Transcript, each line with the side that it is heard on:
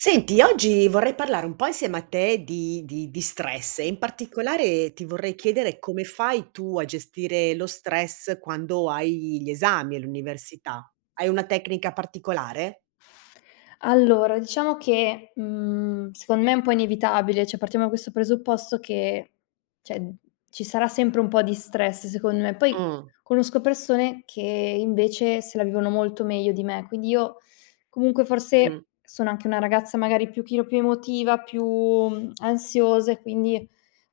right: Senti, oggi vorrei parlare un po' insieme a te di di di stress e, in particolare, ti vorrei chiedere come fai tu a gestire lo stress quando hai gli esami all'università? Hai una tecnica particolare?
left: Allora diciamo che, mhmm, secondo me è un po' inevitabile, cioè partiamo da questo presupposto che, cioè, ci sarà sempre un po' di stress, secondo me. Poi,
right: Mh.
left: conosco persone che, invece, se la vivono molto meglio di me. Quindi io comunque, forse,
right: Mh.
left: sono anche una ragazza, magari, un pochino più emotiva, più, mhmm, ansiosa e quindi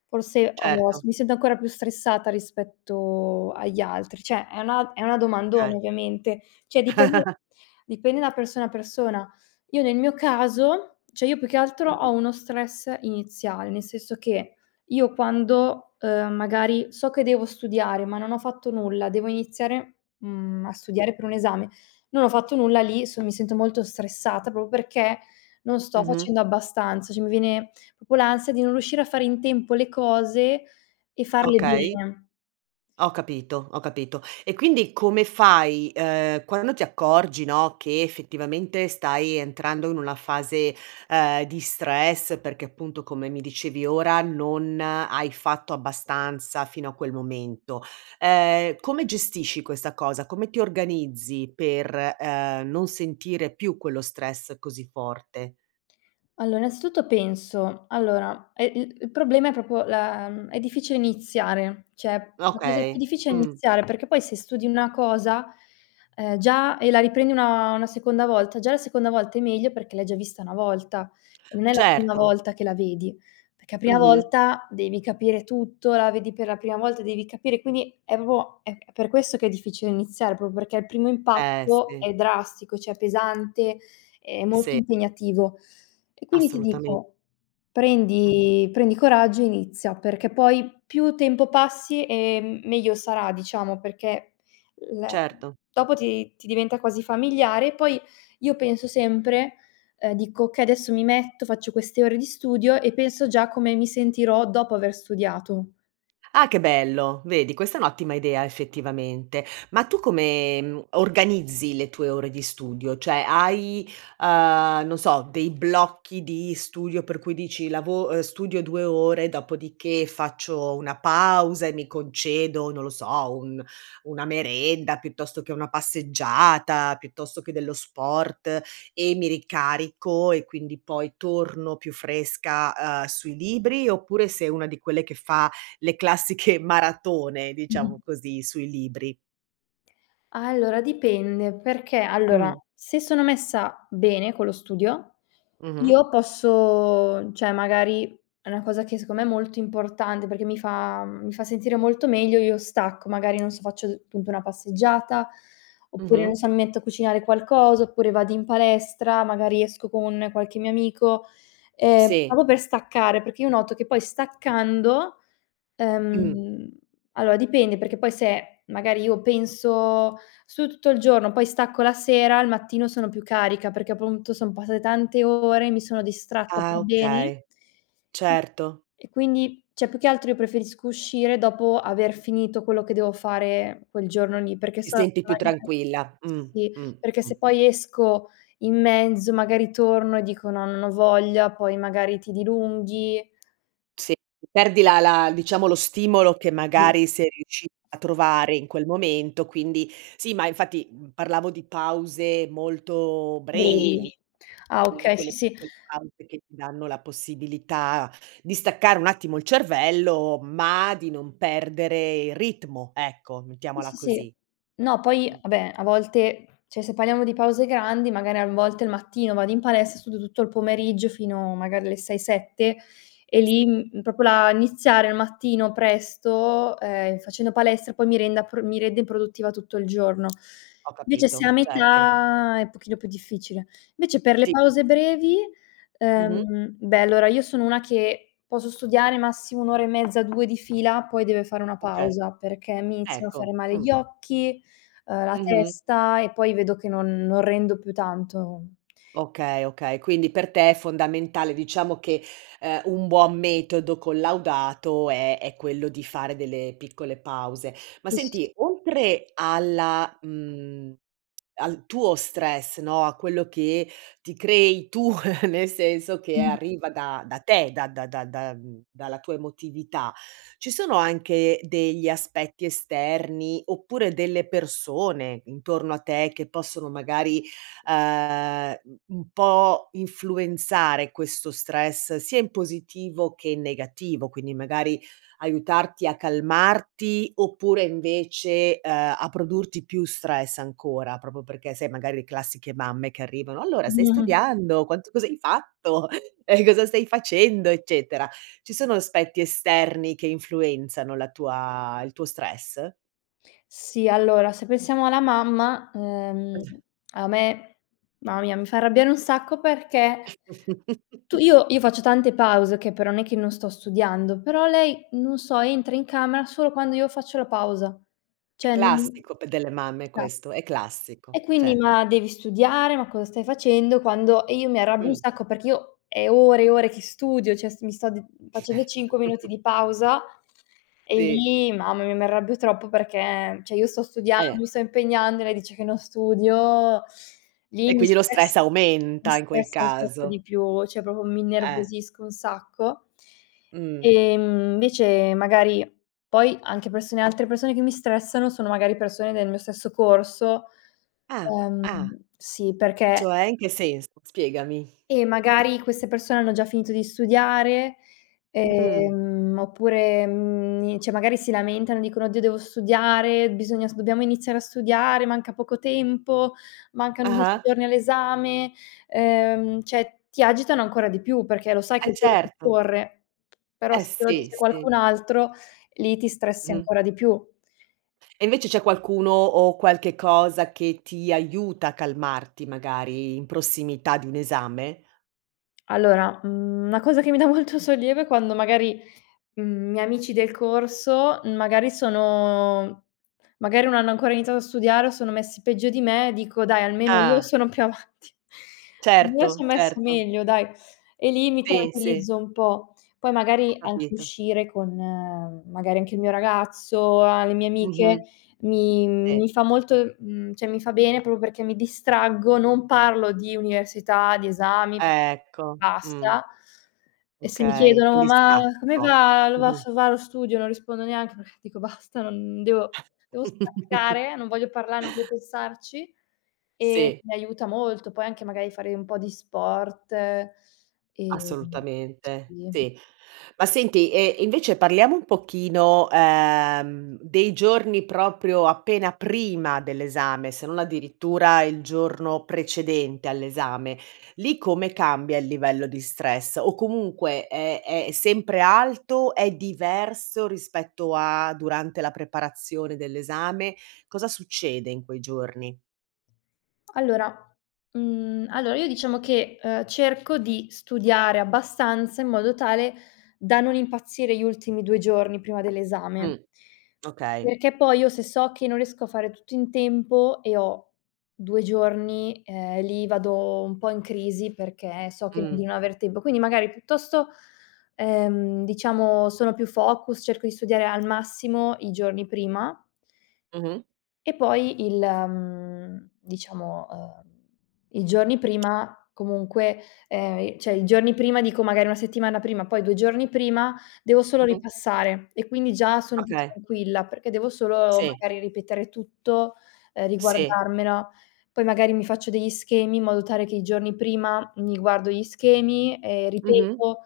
left: forse ho s
right: Certo.
left: mi sento ancora più stressata rispetto agli altri. Cioè, è una è una domandona
right: Okay.
left: ovviamente. Cioè, dipende dipende da persona a persona. Io nel mio caso cioè, io più che altro
right: Mh-mh.
left: ho uno stress iniziale, nel senso che io quando, ehm, magari so che devo studiare ma non ho fatto nulla, devo iniziare, mhmm, a studiare per un esame, non ho fatto nulla. Lì, son mi sento molto stressata, proprio perché non sto
right: Mh-mh.
left: facendo abbastanza. Cioè, mi viene proprio l'ansia di non riuscire a fare in tempo le cose e farle
right: Okay.
left: bene.
right: Ho capito, ho capito. E quindi come fai, uhm, quando ti accorgi, no, che effettivamente stai entrando in una fase, uhm, di stress perché appunto come mi dicevi ora non hai fatto abbastanza fino a quel momento. Ehm, come gestisci questa cosa? Come ti organizzi per, uhm, non sentire più quello stress così forte?
left: Allora, innanzitutto, penso allora, è l il problema è proprio la è difficile iniziare. Cioè, la cosa più
right: Okay,
left: difficile è
right: mh.
left: iniziare, perché poi se studi una cosa, ehm, già e la riprendi una una seconda volta, già la seconda volta è meglio, perché l'hai già vista una volta. Non è la prima
right: Certo.
left: volta che la vedi. Perché a prima
right: Mh-mh.
left: volta devi capire tutto, la vedi per la prima volta, devi capire. Quindi è proprio è è per questo che è difficile iniziare, proprio perché il primo
right: Eh,
left: impatto è
right: sì.
left: drastico, cioè pesante, è molto
right: Sì.
left: impegnativo e quindi ti
right: Assolutamen
left: dico,
right: Mh.
left: prendi prendi coraggio e inizia. Perché poi, più tempo passi e m meglio sarà, diciamo, perché le
right: Certo.
left: dopo ti ti diventa quasi familiare e poi io penso sempre uhm dico: "Okay, adesso mi metto, faccio queste ore di studio". E penso già come mi sentirò dopo aver studiato.
right: Ah, che bello! Vedi, questa è un'ottima idea effettivamente. Ma tu come, mhmm, organizzi le tue ore di studio? Cioè, hai, uhm, non so dei blocchi di studio per cui dici: lavo uhm, studio 2 ore, dopodiché faccio una pausa e mi concedo, non lo so, un una merenda, piuttosto che una passeggiata, piuttosto che dello sport e mi ricarico e quindi poi torno più fresca, uhm, sui libri oppure sei una di quelle che fa le classiche maratone,
left: Mh-mh.
right: diciamo così, sui libri.
left: Allora, dipende. Perché, allora,
right: Mh.
left: se sono messa bene con lo studio,
right: Mh-mh.
left: io posso cioè, magari è una cosa che secondo me è molto importante, perché mi fa mhmm, mi fa sentire molto meglio. Io stacco, magari non so, faccio punto una passeggiata, oppure, non
right: Mh-mh.
left: so, mi metto a cucinare qualcosa, oppure vado in palestra, magari esco con qualche mio amico, ehm,
right: Sì.
left: proprio per staccare. Perché io noto che poi staccando,
right: Mh.
left: ehm allora, dipende perché poi se, magari, io penso: "Studio tutto il giorno, poi stacco la sera, al mattino sono più carica", perché appunto son passate tante ore, mi sono distratta per
right: Ah,
left: beni
right: okay. Certo.
left: e quindi cioè più che altro io preferisco uscire dopo aver finito quello che devo fare quel giorno lì, perché
right: Ti
left: so
right: senti più
left: [unintelligible]
right: tranquilla. Mh,
left: sì,
right: mh,
left: perché se
right: mh.
left: poi esco in mezzo, magari torno e dico: "No, non ho voglia." Poi magari ti dilunghi
right: Sì, perdi la la diciamo, lo stimolo che,
left: Sì.
right: magari, sei riusci a trovare in quel momento, quindi sì, ma infatti parlavo di pause molto brevi.
left: [unintelligible] Ah,
right: Quelle
left: okay, sì,
right: quelle
left: sì.
right: piccole pause che ti danno la possibilità di staccare un attimo il cervello, ma di non perdere il ritmo. Ecco,
left: Sì,
right: mettiamola
left: sì, sì.
right: così.
left: No, poi,
right: Mh.
left: vabbè, a volte cioè se parliamo di pause grandi, magari a n volte il mattino vado in palestra e studio tutto il pomeriggio fino magari alle 6-7 e
right: Sì.
left: lì, mhmm, proprio la iniziare al mattino presto, ehm, facendo palestra poi mi renda pr mi rende produttiva tutto il giorno.
right: Ho
left: Vece se è a
right: capito. Certo.
left: metà, è pochino più difficile. Vece per le
right: Sì.
left: pause brevi
right: Mh-mh.
left: ehm, beh allora io sono una che posso studiare massimo 1 ora e mezza, 2 di fila, poi deve fare una
right: Okay.
left: pausa, perché mi iniziano a fare
right: Ecco,
left: male
right: mh.
left: gli occhi, ehm, la
right: Mh-mh.
left: testa e poi vedo che non non rendo più tanto.
right: Okay, okay. Quindi per te è fondamentale diciamo che, uhm, un buon metodo collaudato è è quello di fare delle piccole pause. Ma
left: Sì, sì, sì.
right: senti, oltre alla mhmm, al tuo stress, no, a quello che ti crei tu nel senso che
left: Mh.
right: arriva da da te, da da da da mhmm, dalla tua emotività. Ci sono anche degli aspetti esterni, oppure delle persone intorno a te che possono magari, uhm, mhmm, un po' influenzare questo stress sia in positivo che in negativo? Quindi, magari aiutarti a calmarti oppure invece, uhm, a produrti più stress ancora, proprio perché sai magari le classiche mamme che arrivano: "Allora, stai studiando? Quanto cos'hai fatto? Eh, cosa stai facendo?" Eccetera. Ci sono aspetti esterni che influenzano la tua il tuo stress?
left: Sì. Allora, se pensiamo alla mamma, ehm,
right: [unintelligible]
left: a me ma mia, mi fa arrabbiare un sacco, perché tu io io faccio tante pause, okay, però nè che non sto studiando. Però lei, non so, entra in camera solo quando io faccio la pausa. Cioè, n
right: Classico p delle mamme
left: [unintelligible]
right: questo. È
left: E
right: classico.
left: quindi:
right: Cioè
left: "Ma devi studiare! Ma cosa stai facendo?" Quando e io mi arrabbio un
right: Mh.
left: sacco perché io è ore e ore che studio. Cioè, s mi sto d facendo 5 minuti di pausa e
right: Sì.
left: lì mamma mia mi arrabbio troppo, perché, cioè, io sto studiando,
right: Eh.
left: mi sto impegnando e lei dice che non studio, lì,
right: E
left: mi
right: quindi lo stress
left: stressa, mi
right: aumenta in quel
left: stressa [unintelligible]
right: caso.
left: di più, cioè, proprio mi
right: Eh.
left: innervosisco un sacco.
right: Mh.
left: Ehm, invece, magari poi anche persone altre persone che mi stressano sono, magari, persone del mio stesso corso
right: Ah.
left: Ehm,
right: Ah.
left: sì perché
right: Cioè, in che senso, spiegami.
left: eh, magari queste persone hanno già finito di studiare,
right: Mh.
left: ehm, oppure, mhmm, ni cioè, magari si lamentano e dicono: "Oddio, devo studiare!"; "Bisogna s dobbiamo iniziare a studiare, manca poco tempo, mancano 10
right: Ah-ah.
left: giorni all'esame." Uhm, cioè, ti agitano ancora di più, perché lo sai che
right: Eh,
left: il tep
right: certo.
left: corre, però
right: Eh,
left: se te lo
right: sì,
left: dice
right: sì.
left: qualcun altro, lì ti stressi
right: Mh.
left: ancora di più.
right: E invece c'è qualcuno o qualche cosa che ti aiuta a calmarti, magari, in prossimità di un esame?
left: Allora, mhmm, una cosa che mi dà molto sollievo è quando, magari, mhmm, miei amici del corso, magari sono magari non hanno ancora iniziato a studiare o sono messi peggio di me, dico: "Dai, almeno io
right: Ah.
left: sono più avanti." "Io
right: Certo,
left: son messa
right: certo.
left: meglio, dai!" e lì mi
right: Sì, sì.
left: tranquillizzo un po'. Poi,
right: Ho
left: magari, anche
right: capito.
left: uscire con, magari, anche il mio ragazzo, a le mie amiche
right: Mh-mh.
left: mi
right: Sì.
left: mi fa molto mhmm, cioè mi fa bene proprio perché mi distraggo, non parlo di università, di esami,
right: Ecco, mh.
left: basta. E se mi
right: Okay,
left: chiedono:
right: quindi
left: "Ma
right: stacchi
left: come
right: propr
left: va lo va
right: mh-mh.
left: s va lo studio?" Non rispondo neanche, perché dico: "Basta, non devo devo staccare, non voglio parlare, non vo pensarci." E
right: Sì.
left: mi aiuta molto. Poi anche magari fare un po' di sport e, mhmm,
right: Assolutamente,
left: sì.
right: sì. Ma senti, ehm, invece, parliamo un pochino, ehm, dei giorni proprio appena prima dell'esame, se non addirittura il giorno precedente all'esame. Lì, come cambia il livello di stress, o comunque è è sempre alto? È diverso rispetto a durante la preparazione dell'esame? Cosa succede in quei giorni?
left: Allora mhmm, allora io diciamo che, uhm, cerco di studiare abbastanza, in modo tale da non impazzire gli ultimi 2 giorni prima dell'esame.
right: Mh, okay.
left: Perché poi, io se so che non riesco a fare tutto in tempo e ho 2 giorni, ehm, lì vado un po' in crisi perché so che non di
right: Mh.
left: non aver tempo. Quindi, magari piuttosto ehm, diciamo sono più focus, cerco di studiare al massimo i giorni prima.
right: Mh-mh.
left: E poi il mhmm, diciamo, ehm, i giorni prima comunque ehm, i cioè i giorni prima dico magari una settimana prima, poi 2 giorni prima devo solo
right: Mh-mh.
left: ripassare e quindi già sono più
right: Okay.
left: tranquilla, perché devo solo,
right: Sì.
left: magari, ripetere tutto, ehm
right: Sì.
left: riguardarmela. Poi, magari, mi faccio degli schemi, in modo tale che i giorni prima mi guardo gli schemi e
right: Mh-mh.
left: ripeto,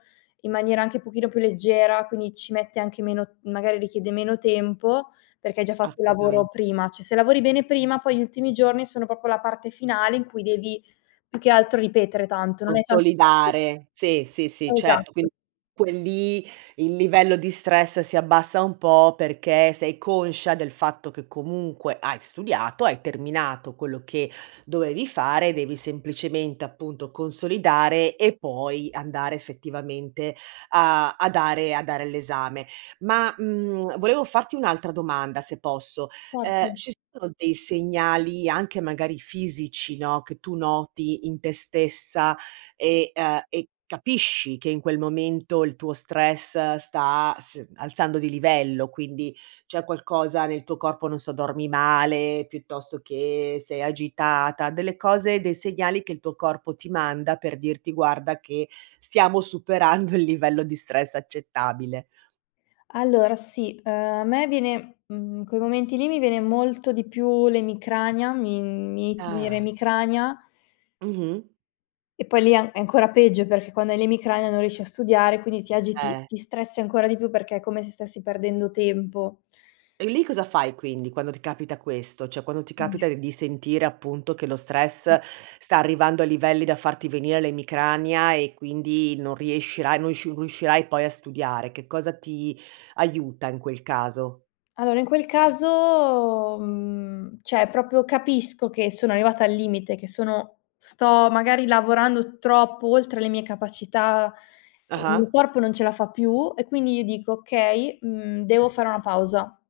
left: in maniera anche pochino più leggera. Quindi, ci mette anche meno magari richiede meno tempo, perché hai già fatto un lavoro
right: Assolutamente.
left: prima. Cioè, se lavori bene prima, poi gli ultimi giorni sono proprio la parte finale in cui devi, più che altro, ripetere tanto, non è ta [unintelligible]
right: Consolidare. Sì, sì, sì, certo. Quindi
left: Esatto!
right: quel lì il livello di stress si abbassa un po', perché sei conscia del fatto che, comunque, hai studiato, hai terminato quello che dovevi fare. Devi semplicemente, appunto, consolidare e poi andare effettivamente a a dare a dare l'esame. Ma, mhmm, volevo farti un'altra domanda, se posso: ehm,
left: Parti.
right: ci sono dei segnali, anche magari fisici, no, che tu noti in te stessa e uhm, e capisci che in quel momento il tuo stress sta s alzando di livello? Quindi, c'è qualcosa nel tuo corpo non so, dormi male, piuttosto che sei agitata. Delle cose, dei segnali che il tuo corpo ti manda per dirti: "Guarda che stiamo superando il livello di stress accettabile."
left: Allora, sì. Uhm, a me viene mhmm, in quei momenti lì mi viene molto di più l'emicrania. Mi mi inizia a venire
right: Ah.
left: emicrania
right: Mh-mh.
left: e poi lì è an è ancora peggio, perché quando hai l'emicrania non riesci a studiare. Quindi ti agiti,
right: Eh.
left: ti stressi ancora di più, perché è come se stessi perdendo tempo.
right: E lì cosa fai quindi, quando ti capita questo? Cioè, quando ti
left: Eh.
right: capita d di sentire appunto che lo stress sta arrivando a livelli da farti venire l'emicrania e quindi non riuscirai non sciu riuscirai poi a studiare. Che cosa ti aiuta in quel caso?
left: Allora, in quel caso, mhmm, cioè, proprio capisco che sono arrivata al limite, che sono sto, magari, lavorando troppo oltre le mie capacità, il mio
right: Ah-ah.
left: corpo non ce la fa più e quindi io dico: "Okay, mhmm, devo fare una pausa,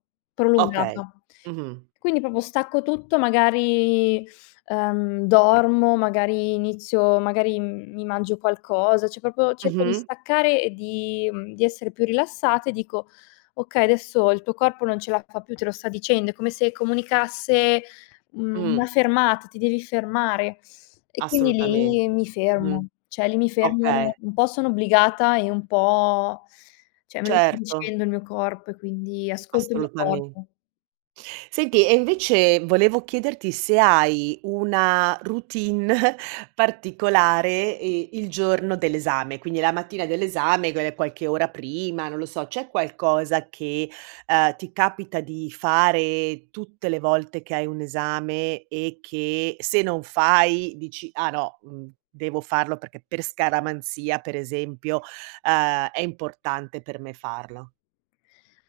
right: Okay.
left: prolungata."
right: Mh-mh.
left: Quindi, proprio stacco tutto, magari, uhm, dormo, magari inizio magari m mi mangio qualcosa, cioè proprio cerco di
right: Mh-mh.
left: staccare e di mhmm, di essere più rilassata e dico: "Okay, adesso il tuo corpo non ce la fa più. Te lo sta dicendo. È come se comunicasse, mhmm,
right: Mh.
left: una fermata. Ti devi fermare." E quindi
right: Assolutamente,
left: lì mi
right: mh-mh.
left: fermo. Cioè, lì mi fermo
right: Okay.
left: un po' sono obbligata e un po' cioè, me lo sta
right: Certo.
left: dicendo il mio corpo, e quindi ascolto il mio
right: Assolutame
left: corpo.
right: Senti, e invece volevo chiederti se hai una routine particolare e il giorno dell'esame. Quindi la mattina dell'esame gue qualche ora prima, non lo so, c'è qualcosa che, uhm, ti capita di fare tutte le volte che hai un esame e che, se non fai, dici: "Ah no, mhmm, devo farlo perché per scaramanzia per esempio, uhm, è importante per me farlo"?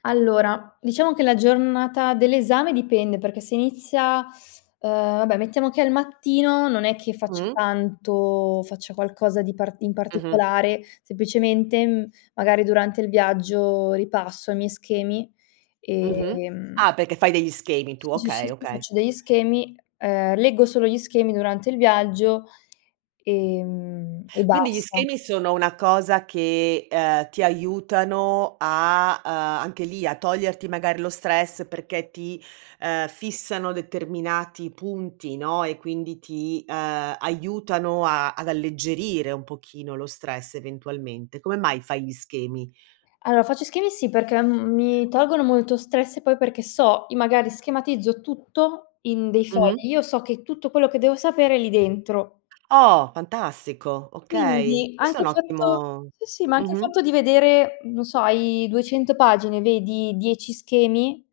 left: Allora, diciamo che la giornata dell'esame dipende. Perché se inizia ehm, vabbè mettiamo che è al mattino, non è che faccia
right: Mh.
left: tanto faccia qualcosa di part in
right: Mh-mh.
left: particolare. Semplicemente, mhmm, magari durante il viaggio ripasso i miei schemi e,
right: Mh-mh.
left: mhmm
right: Ah, perché fai degli schemi tu. Okay,
left: [unintelligible]
right: okay.
left: faccio degli schemi. Uhm, leggo solo gli schemi durante il viaggio e mhmm, e
right: Quindi gli
left: basta.
right: schemi sono una cosa che, ehm, ti aiutano a uhm, anche lì, a toglierti magari lo stress perché ti, uhm, fissano determinati punti, no, e quindi ti, uhm, aiutano a ad alleggerire un pochino lo stress, eventualmente. Come mai fai gli schemi?
left: Allora, faccio schemi, sì, perché m mi tolgono molto stress e poi perché so i magari schematizzo tutto in dei
right: Mh-mh.
left: fogli. Io so che tutto quello che devo sapere è lì dentro.
right: Oh, fantastico! Okay,
left: Quindi,
right: questo è
left: anche
right: un
left: il fatto
right: ottimo
left: sì, sì, ma anche il
right: Mh-mh.
left: fatto di vedere, non so, hai 200 pagine, vedi 10 schemi,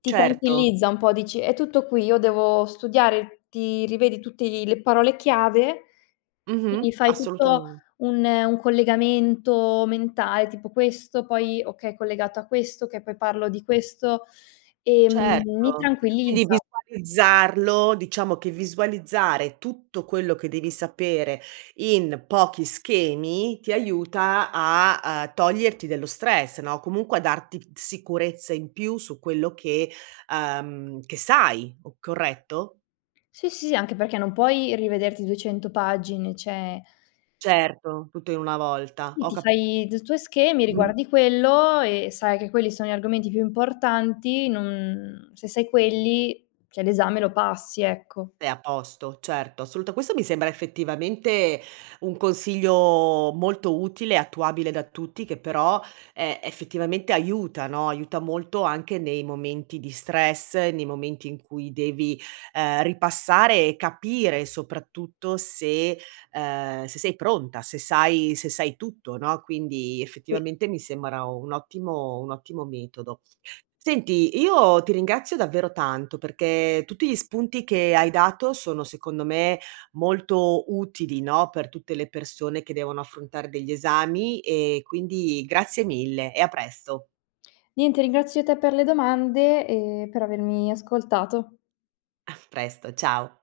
left: ti
right: Certo.
left: tranquillizza un po'. Dici: "È tutto qui." Io devo studiare ti rivedi tutti gli le parole chiave,
right: Mh-mh,
left: quindi, fai tutto
right: assolutamen
left: un un collegamento mentale, tipo: "Questo, poi, okay, collegato a questo, che poi parlo di questo"; e, mhmm, mi
right: Certo! Quindi
left: tranquillizza.
right: visualizzarlo diciamo che visualizzare tutto quello che devi sapere in pochi schemi ti aiuta a uhm, toglierti dello stress, no, comunque a darti t sicurezza in più su quello che uhm, che sai, o corretto?
left: Sì, sì, anche perché non puoi rivederti 200 pagine, cioè
right: Certo, tutto in una volta,
left: Sì,
right: ho
left: ti
right: ca
left: fai d tuoi schemi,
right: mh-mh.
left: riguardi quello e sai che quelli sono gli argomenti più importanti. Non se sai quelli, cioè, l'esame lo passi, ecco.
right: È a posto, certo. Assoluta questo mi sembra, effettivamente, un consiglio molto utile, attuabile da tutti che però, ehm, effettivamente aiuta, no, aiuta molto anche nei momenti di stress, nei momenti in cui devi, ehm, ripassare e capire soprattutto se ehm, se sei pronta, se sai se sai tutto, no, quindi,
left: Sì.
right: effettivamente mi sembra un ottimo un ottimo metodo. Senti, io ti ringrazio davvero tanto, perché tutti gli spunti che hai dato sono, secondo me, molto utili, no, per tutte le persone che devono affrontare degli esami e quindi grazie mille e a presto.
left: Niente, ringrazio te per le domande e per avermi ascoltato.
right: A presto, ciao.